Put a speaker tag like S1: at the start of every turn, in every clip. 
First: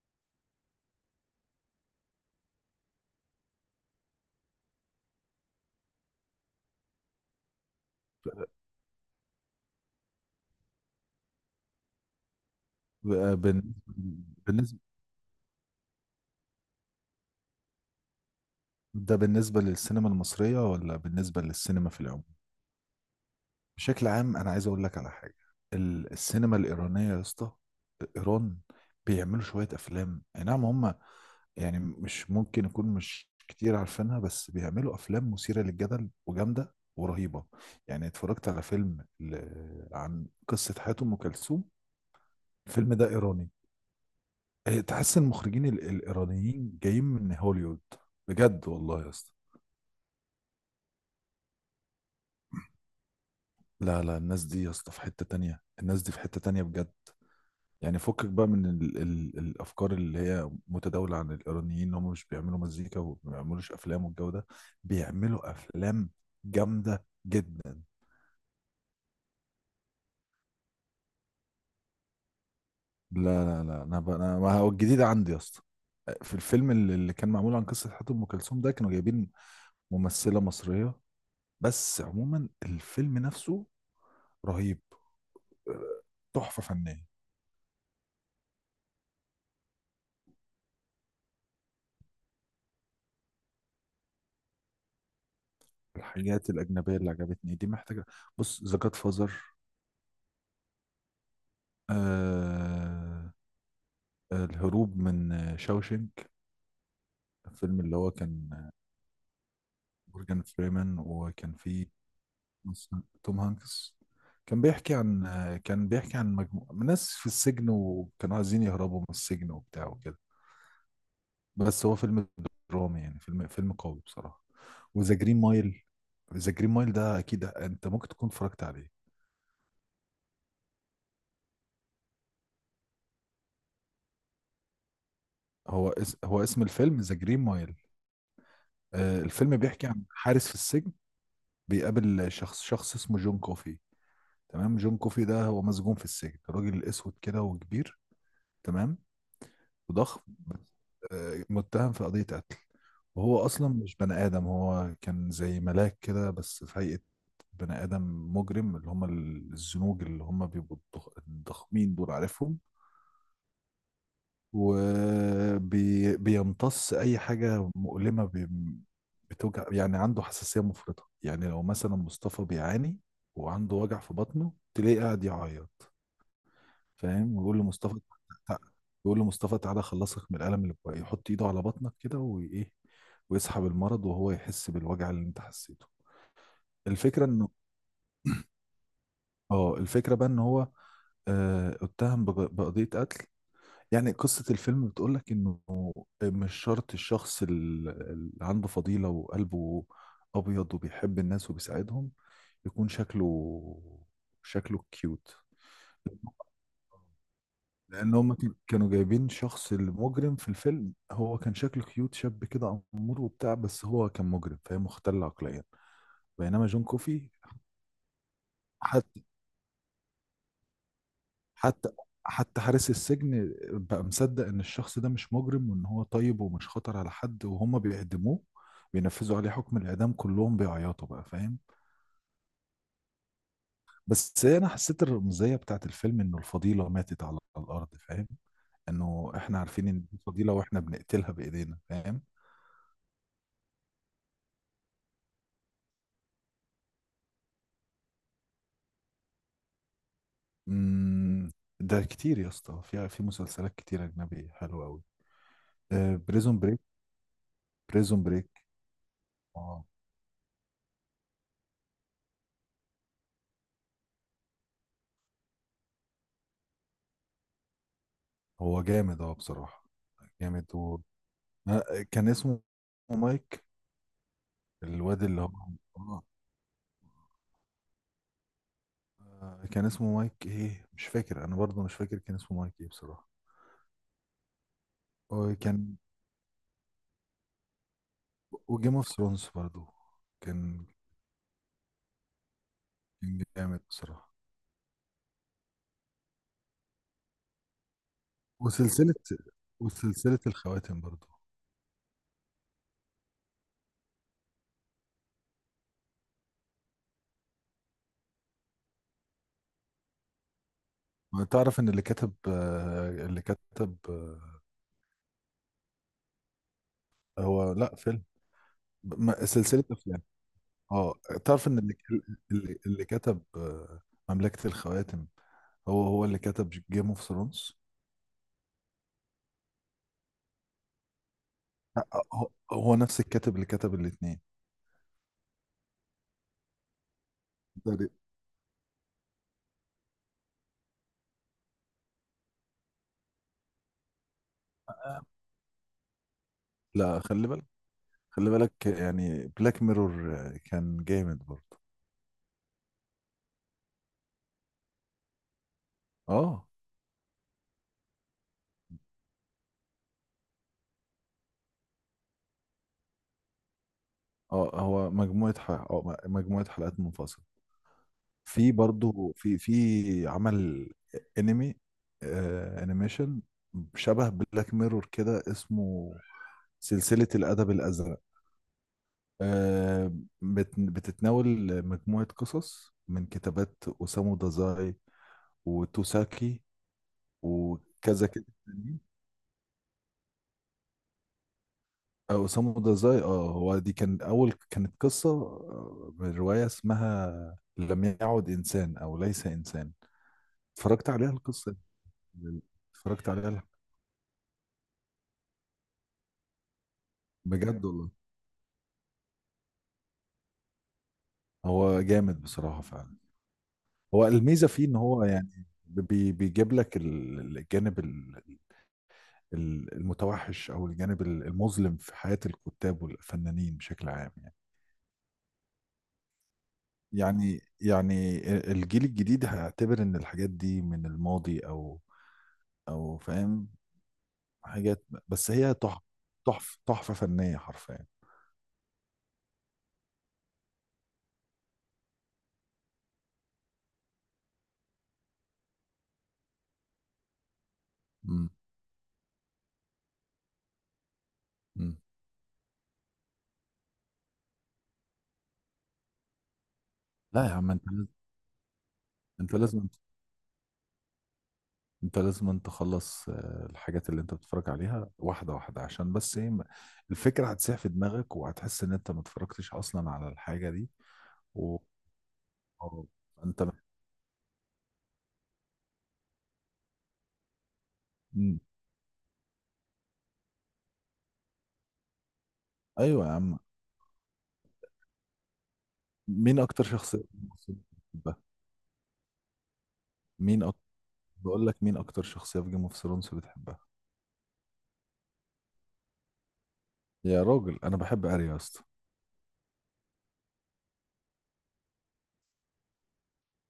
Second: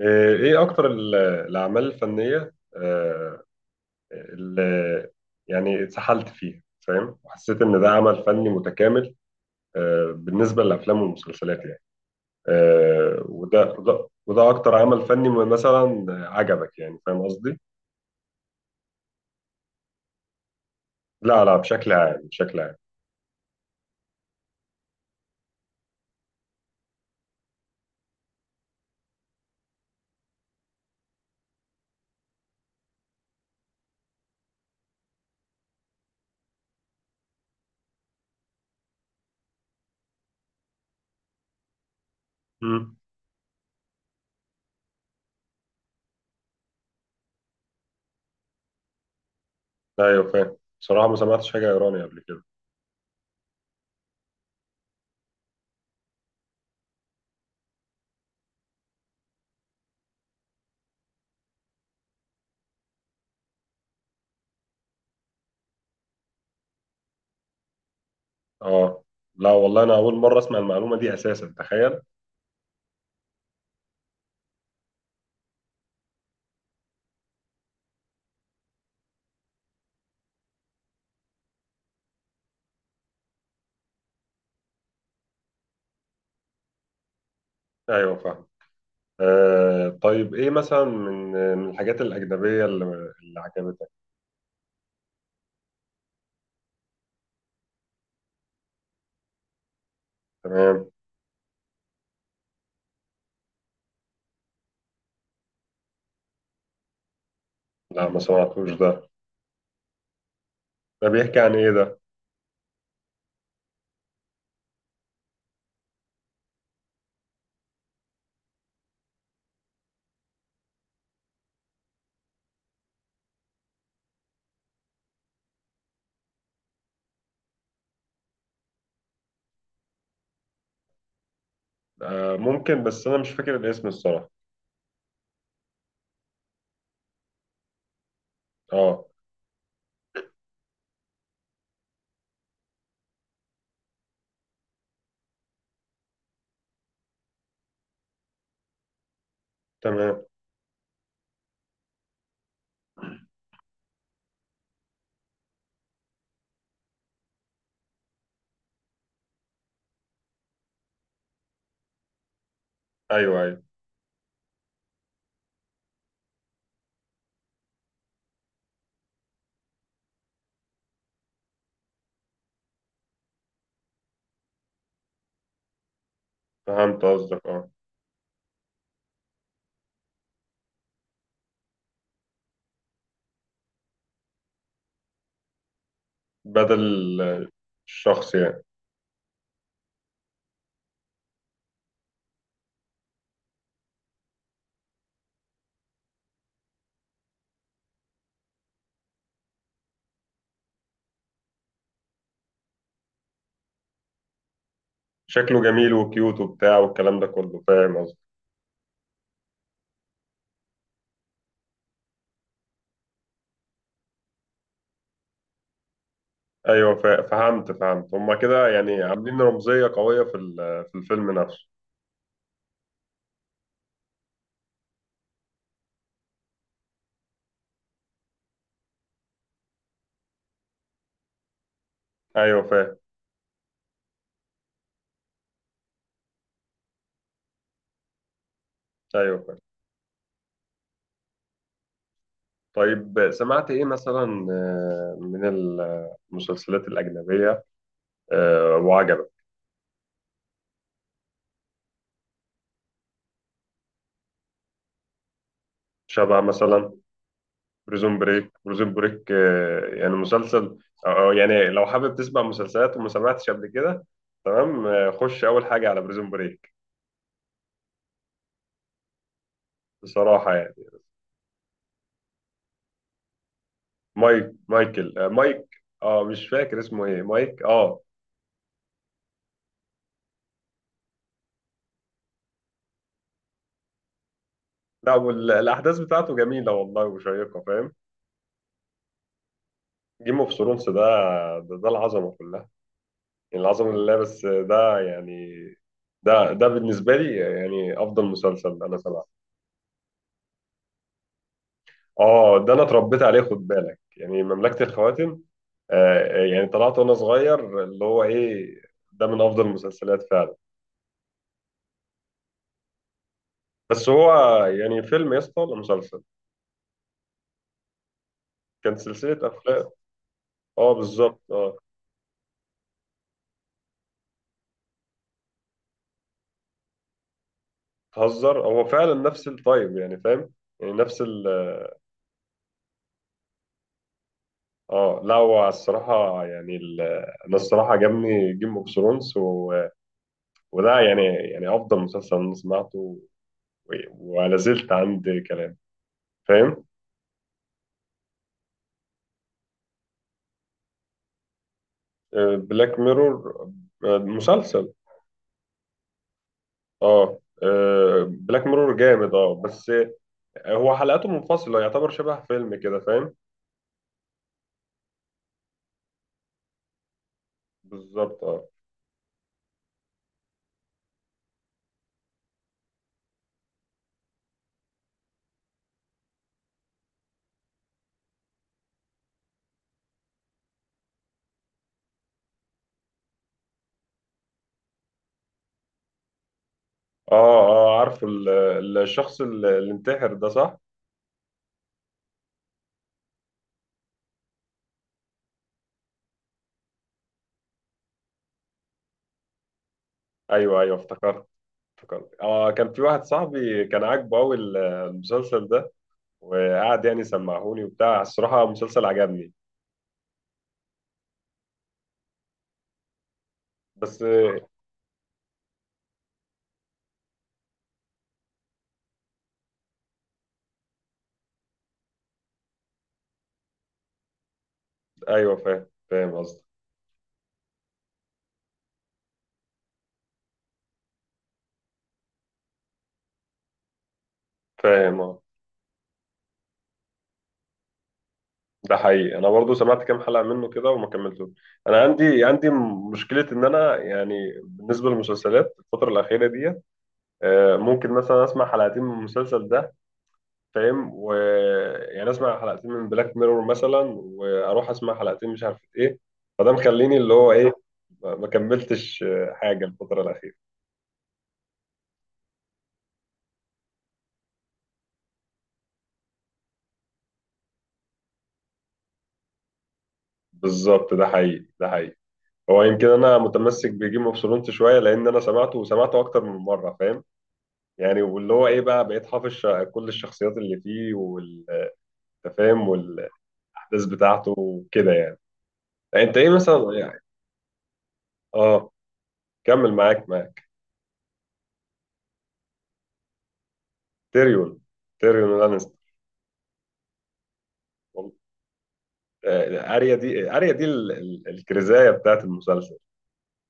S1: ايه اكتر الاعمال الفنيه، اللي يعني اتسحلت فيها، فاهم؟ وحسيت ان ده عمل فني متكامل، بالنسبه للافلام والمسلسلات يعني، وده
S2: بالنسبة
S1: وده وده اكتر
S2: بالنسبة
S1: عمل فني مثلا عجبك، يعني فاهم قصدي؟
S2: بالنسبة للسينما المصرية ولا بالنسبة
S1: لا، لا،
S2: للسينما
S1: بشكل
S2: في
S1: عام
S2: العموم؟
S1: بشكل عام.
S2: بشكل عام أنا عايز أقول لك على حاجة. السينما الإيرانية يا اسطى، إيران، بيعملوا شوية أفلام، أي نعم هم يعني مش ممكن يكون، مش كتير عارفينها، بس بيعملوا أفلام مثيرة للجدل وجامدة ورهيبة. يعني اتفرجت على فيلم عن قصة حياة أم كلثوم، الفيلم
S1: مم.
S2: ده إيراني. إيه، تحس المخرجين الإيرانيين جايين من هوليوود، بجد والله يا اسطى.
S1: ايوه، فاهم، بصراحه ما سمعتش حاجه ايراني قبل كده.
S2: لا لا، الناس دي يا اسطى في حتة تانية، الناس دي في حتة تانية بجد. يعني فكك بقى من ال الأفكار اللي هي متداولة عن الإيرانيين إن هم مش بيعملوا مزيكا وما بيعملوش أفلام والجو ده. بيعملوا أفلام جامدة جدا.
S1: اه، لا والله انا اول مره اسمع المعلومه دي اساسا، تخيل.
S2: لا لا، لا أنا بقى أنا، ما هو الجديد عندي يا اسطى في الفيلم اللي كان معمول عن قصة حياة أم كلثوم ده، كانوا جايبين ممثلة مصرية، بس عموما الفيلم نفسه رهيب، آه، تحفة فنية.
S1: ايوه فاهم. طيب، ايه مثلا من الحاجات الأجنبية اللي عجبتك؟
S2: الحاجات الأجنبية اللي عجبتني دي محتاجة. بص، ذا جاد فازر،
S1: تمام.
S2: آه الهروب من شاوشنك، الفيلم اللي
S1: لا،
S2: هو
S1: ما
S2: كان
S1: سمعتوش ده.
S2: مورجان فريمان،
S1: ده بيحكي
S2: وكان
S1: عن ايه
S2: فيه
S1: ده؟
S2: توم هانكس. كان بيحكي عن، كان بيحكي عن مجموعة من ناس في السجن، وكانوا عايزين يهربوا من السجن وبتاع وكده، بس هو فيلم درامي، يعني فيلم قوي بصراحة. وذا جرين مايل، ذا جرين مايل ده اكيد انت ممكن تكون اتفرجت عليه.
S1: آه، ممكن، بس انا مش فاكر الاسم الصراحة.
S2: هو اسم الفيلم ذا جرين مايل.
S1: اه.
S2: آه، الفيلم بيحكي عن حارس في السجن بيقابل شخص اسمه جون كوفي. تمام. جون كوفي ده هو مسجون في السجن، راجل اسود كده وكبير، تمام، وضخم،
S1: تمام.
S2: بس متهم في قضية قتل. وهو اصلا مش بني ادم، هو كان زي ملاك كده بس في هيئة بني ادم مجرم، اللي هم الزنوج اللي هم بيبقوا الضخمين دول، عارفهم.
S1: ايوه، ايوه،
S2: وبيمتص اي حاجة مؤلمة بتوجع، يعني عنده حساسية مفرطة. يعني لو مثلا مصطفى بيعاني وعنده وجع في بطنه، تلاقيه قاعد يعيط.
S1: فهمت
S2: فاهم؟
S1: قصدك،
S2: ويقول له
S1: اه.
S2: مصطفى تع- يقول له: مصطفى تعالى اخلصك من الالم اللي بقى، يحط ايده على بطنك كده وايه، ويسحب المرض، وهو يحس بالوجع اللي انت حسيته. الفكره
S1: بدل
S2: انه،
S1: الشخص يعني.
S2: اه الفكره بقى ان هو اتهم بقضيه قتل. يعني قصه الفيلم بتقول لك انه مش شرط الشخص اللي عنده فضيله وقلبه ابيض وبيحب الناس وبيساعدهم يكون شكله، شكله كيوت.
S1: شكله جميل وكيوت وبتاع، والكلام ده كله، فاهم
S2: لان
S1: قصدي؟
S2: هم كانوا جايبين شخص المجرم في الفيلم، هو كان شكله كيوت، شاب كده امور وبتاع، بس هو كان مجرم، فهي مختل عقليا. بينما جون
S1: ايوه،
S2: كوفي،
S1: فهمت. هما كده يعني
S2: حتى
S1: عاملين رمزية قوية في الفيلم نفسه.
S2: حتى حتى حارس السجن بقى مصدق ان الشخص ده مش مجرم، وان هو طيب ومش خطر على حد، وهم بيعدموه، بينفذوا عليه حكم الاعدام كلهم بيعيطوا بقى، فاهم؟
S1: ايوه فاهم.
S2: بس انا حسيت الرمزيه بتاعت الفيلم انه الفضيله ماتت على الارض، فاهم؟ انه
S1: ايوه فاهم.
S2: احنا عارفين ان دي فضيله واحنا بنقتلها بايدينا، فاهم؟
S1: طيب، سمعت إيه مثلا من المسلسلات الأجنبية، وعجبك؟
S2: مم، ده كتير يا اسطى، في مسلسلات كتير اجنبي حلوه قوي.
S1: شبه
S2: بريزون بريك.
S1: مثلا بريزون
S2: بريزون
S1: بريك.
S2: بريك
S1: بريزون بريك
S2: اه،
S1: يعني مسلسل؟ أو يعني لو حابب تسمع مسلسلات وما سمعتش قبل كده، تمام، خش أول حاجة على بريزون بريك.
S2: هو جامد اه بصراحه،
S1: بصراحة يعني.
S2: جامد و كان اسمه مايك،
S1: مايك، مايكل،
S2: الواد اللي هو
S1: مايك،
S2: آه،
S1: اه، مش فاكر اسمه ايه، مايك، اه.
S2: كان اسمه مايك ايه مش فاكر، انا برضه مش فاكر كان اسمه مايك ايه بصراحه.
S1: لا،
S2: وكان،
S1: الأحداث بتاعته جميلة والله وشيقة، فاهم؟
S2: وجيم اوف ثرونز برضه،
S1: جيم اوف
S2: كان
S1: ثرونز ده، ده العظمة كلها.
S2: كان جامد
S1: العظمة لله،
S2: بصراحه.
S1: بس ده يعني، ده بالنسبة لي يعني أفضل مسلسل أنا
S2: وسلسله
S1: سمعته.
S2: وسلسله الخواتم برضه.
S1: ده أنا اتربيت عليه، خد بالك، يعني مملكة الخواتم. يعني طلعت وأنا صغير اللي هو إيه، ده من أفضل المسلسلات فعلا.
S2: تعرف ان اللي كتب، اللي كتب،
S1: بس هو يعني فيلم يا اسطى ولا مسلسل؟
S2: هو لا فيلم،
S1: كان سلسلة
S2: سلسلة
S1: أفلام.
S2: أفلام.
S1: آه،
S2: اه،
S1: بالظبط،
S2: تعرف
S1: آه.
S2: إن اللي، اللي كتب مملكة الخواتم هو هو اللي كتب جيم اوف ثرونز.
S1: تهزر؟ هو فعلا نفس التايب، يعني فاهم؟ يعني نفس ال.
S2: هو هو نفس الكاتب اللي كتب الاتنين.
S1: لا، هو الصراحة يعني أنا الصراحة
S2: ده-
S1: عجبني جيم أوف ثرونز، و. وده يعني افضل مسلسل انا سمعته، و. ولا زلت عند كلام، فاهم؟
S2: لا خلي بالك، خلي بالك، يعني بلاك ميرور كان جامد برضه.
S1: بلاك ميرور مسلسل؟
S2: اه
S1: اه. بلاك ميرور جامد، اه، بس هو حلقاته منفصلة، يعتبر شبه فيلم كده، فاهم؟
S2: اه هو مجموعة ح... آه، مجموعة حلقات منفصلة.
S1: بالظبط، اه.
S2: في برضه في عمل انمي، آه انيميشن، شبه بلاك ميرور كده، اسمه سلسلة الأدب الأزرق، آه، بتتناول مجموعة قصص من كتابات أوسامو دازاي وتوساكي
S1: اه. اه، عارف
S2: وكذا كده تانيين.
S1: الشخص اللي انتحر ده، صح؟
S2: أوسامو دازاي اه، هو دي كان أول، كانت قصة من رواية اسمها لم يعد إنسان أو ليس إنسان.
S1: ايوه، ايوه،
S2: اتفرجت عليها
S1: افتكرت.
S2: القصة
S1: افتكرت،
S2: دي.
S1: اه، كان في واحد
S2: اتفرجت عليها
S1: صاحبي كان عاجبه قوي المسلسل ده. وقعد يعني سمعهوني
S2: بجد والله،
S1: وبتاع. الصراحة مسلسل عجبني،
S2: هو جامد بصراحة فعلا.
S1: بس.
S2: هو الميزة فيه إن هو يعني بيجيب لك الجانب المتوحش، او الجانب المظلم في حياة الكتاب والفنانين بشكل عام. يعني
S1: ايوه، فاهم، فاهم قصدي.
S2: يعني يعني الجيل الجديد هيعتبر ان الحاجات دي من الماضي، او او فاهم، حاجات،
S1: فاهم، اه.
S2: بس هي تحفة، تحفة فنية حرفيا.
S1: ده حقيقي. انا برضو سمعت كام حلقه منه كده وما كملتوش. انا عندي مشكله، ان انا يعني بالنسبه للمسلسلات الفتره الاخيره دي، ممكن مثلا
S2: مم.
S1: اسمع حلقتين من المسلسل ده، فاهم؟
S2: مم.
S1: ويعني اسمع حلقتين من بلاك ميرور مثلا، واروح اسمع حلقتين مش عارف ايه، فده مخليني اللي
S2: لا يا
S1: هو
S2: عم،
S1: ايه، ما كملتش
S2: انت
S1: حاجه
S2: لازم،
S1: الفتره الاخيره.
S2: انت لازم أن تخلص الحاجات اللي انت بتتفرج عليها واحده واحده، عشان بس ايه الفكره هتسيح في دماغك وهتحس ان انت ما اتفرجتش اصلا على الحاجه دي
S1: بالظبط، ده حقيقي،
S2: و...
S1: ده حقيقي. هو
S2: أو
S1: يمكن انا
S2: انت،
S1: متمسك بجيم اوف ثرونز شويه، لان انا سمعته وسمعته اكتر من مره، فاهم؟ يعني واللي هو ايه بقى، بقيت حافظ كل الشخصيات اللي فيه والتفاهم
S2: ايوه يا
S1: والاحداث
S2: عم.
S1: بتاعته وكده يعني. يعني انت ايه
S2: مين اكتر
S1: مثلا
S2: شخصيه
S1: يعني؟
S2: في Game of Thrones بتحبها؟
S1: اه، كمل معاك
S2: مين أك... بقول لك مين اكتر شخصيه في جيم اوف ثرونز بتحبها؟
S1: تيريون، تيريون لانستر.
S2: يا راجل، انا بحب اريا يا اسطى.
S1: اريا دي الكرزايه بتاعت المسلسل.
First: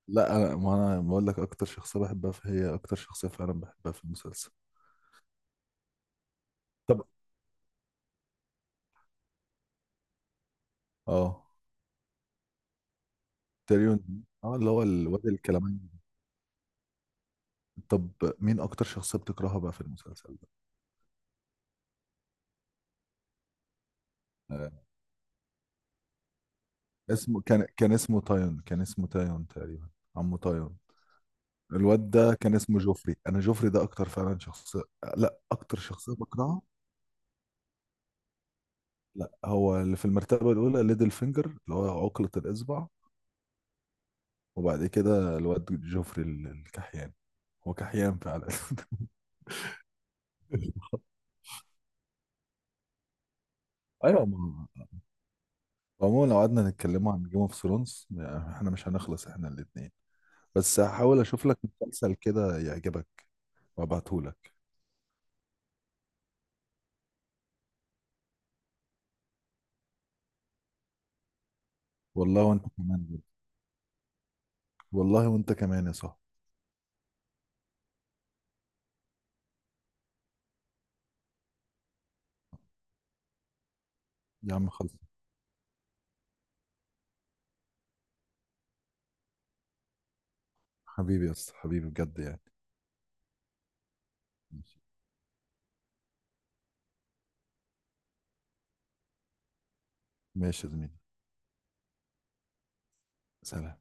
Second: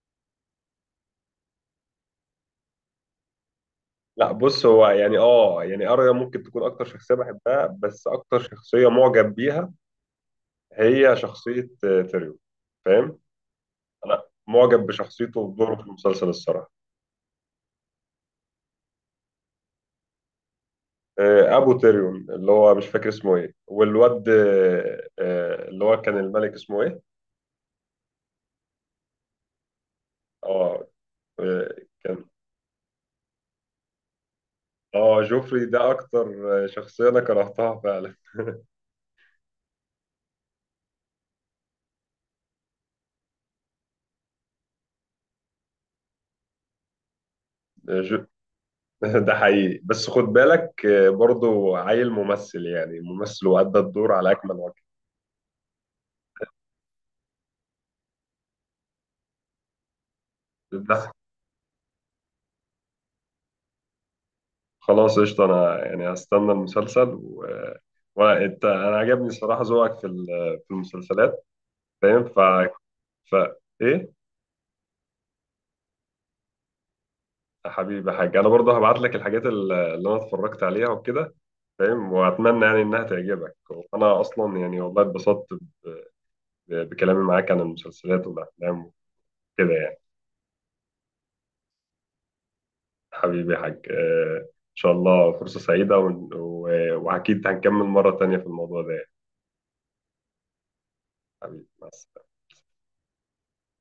S2: لا، انا ما انا بقول لك اكتر شخصيه بحبها، فهي اكتر شخصيه فعلا بحبها في
S1: لا،
S2: المسلسل.
S1: بص، هو يعني، اه يعني، اريا ممكن تكون اكتر
S2: طب.
S1: شخصيه بحبها، بس اكتر شخصيه معجب بيها هي
S2: اه.
S1: شخصيه تيريون، فاهم؟ انا
S2: تيريون اه، اللي
S1: معجب
S2: هو الواد
S1: بشخصيته ودوره في
S2: الكلاماني.
S1: المسلسل، الصراحه.
S2: طب مين اكتر شخصيه بتكرهها بقى في المسلسل ده؟
S1: ابو تيريون، اللي هو مش فاكر اسمه ايه، والواد
S2: آه.
S1: آه، آه، اللي هو كان الملك، اسمه ايه؟
S2: اسمه كان، كان اسمه تايون تقريبا، عمو
S1: اه.
S2: تايون.
S1: آه،
S2: الواد
S1: كان.
S2: ده كان اسمه جوفري، انا جوفري ده اكتر فعلا شخصيه،
S1: اه،
S2: لا
S1: جوفري
S2: اكتر
S1: ده
S2: شخصيه
S1: اكتر
S2: بكرهها.
S1: آه، شخصيه انا كرهتها فعلا.
S2: لا، هو اللي في المرتبة الأولى ليدل فينجر اللي هو عقلة الإصبع، وبعد كده الواد جوفري الكحيان، هو كحيان
S1: جو-
S2: فعلا.
S1: ده حقيقي، بس خد بالك برضو عيل ممثل، يعني ممثل، وأدى الدور
S2: أيوة
S1: على اكمل وجه.
S2: عموما لو قعدنا نتكلموا عن جيم اوف ثرونز احنا مش هنخلص احنا الاتنين، بس
S1: ده.
S2: هحاول أشوف لك مسلسل كده يعجبك وأبعتهولك.
S1: خلاص، قشطه. انا يعني هستنى المسلسل، و. وانت، انا عجبني صراحه ذوقك في المسلسلات، فاهم، ف،
S2: والله وأنت كمان يا-
S1: ف، ايه.
S2: والله وأنت كمان يا صاحبي.
S1: حبيبي يا حاج، انا برضه هبعت لك الحاجات اللي انا اتفرجت عليها وكده، فاهم؟ واتمنى يعني انها تعجبك. انا
S2: يا
S1: اصلا
S2: عم
S1: يعني
S2: خلص.
S1: والله اتبسطت بكلامي معاك عن المسلسلات والافلام وكده يعني.
S2: حبيبي يا اسطى، حبيبي بجد يعني.
S1: حبيبي يا حاج، ان
S2: ماشي،
S1: شاء الله فرصة سعيدة، واكيد هنكمل مرة تانية في الموضوع ده يعني.
S2: ماشي يا زميلي.
S1: حبيبي، مع السلامة.
S2: سلام.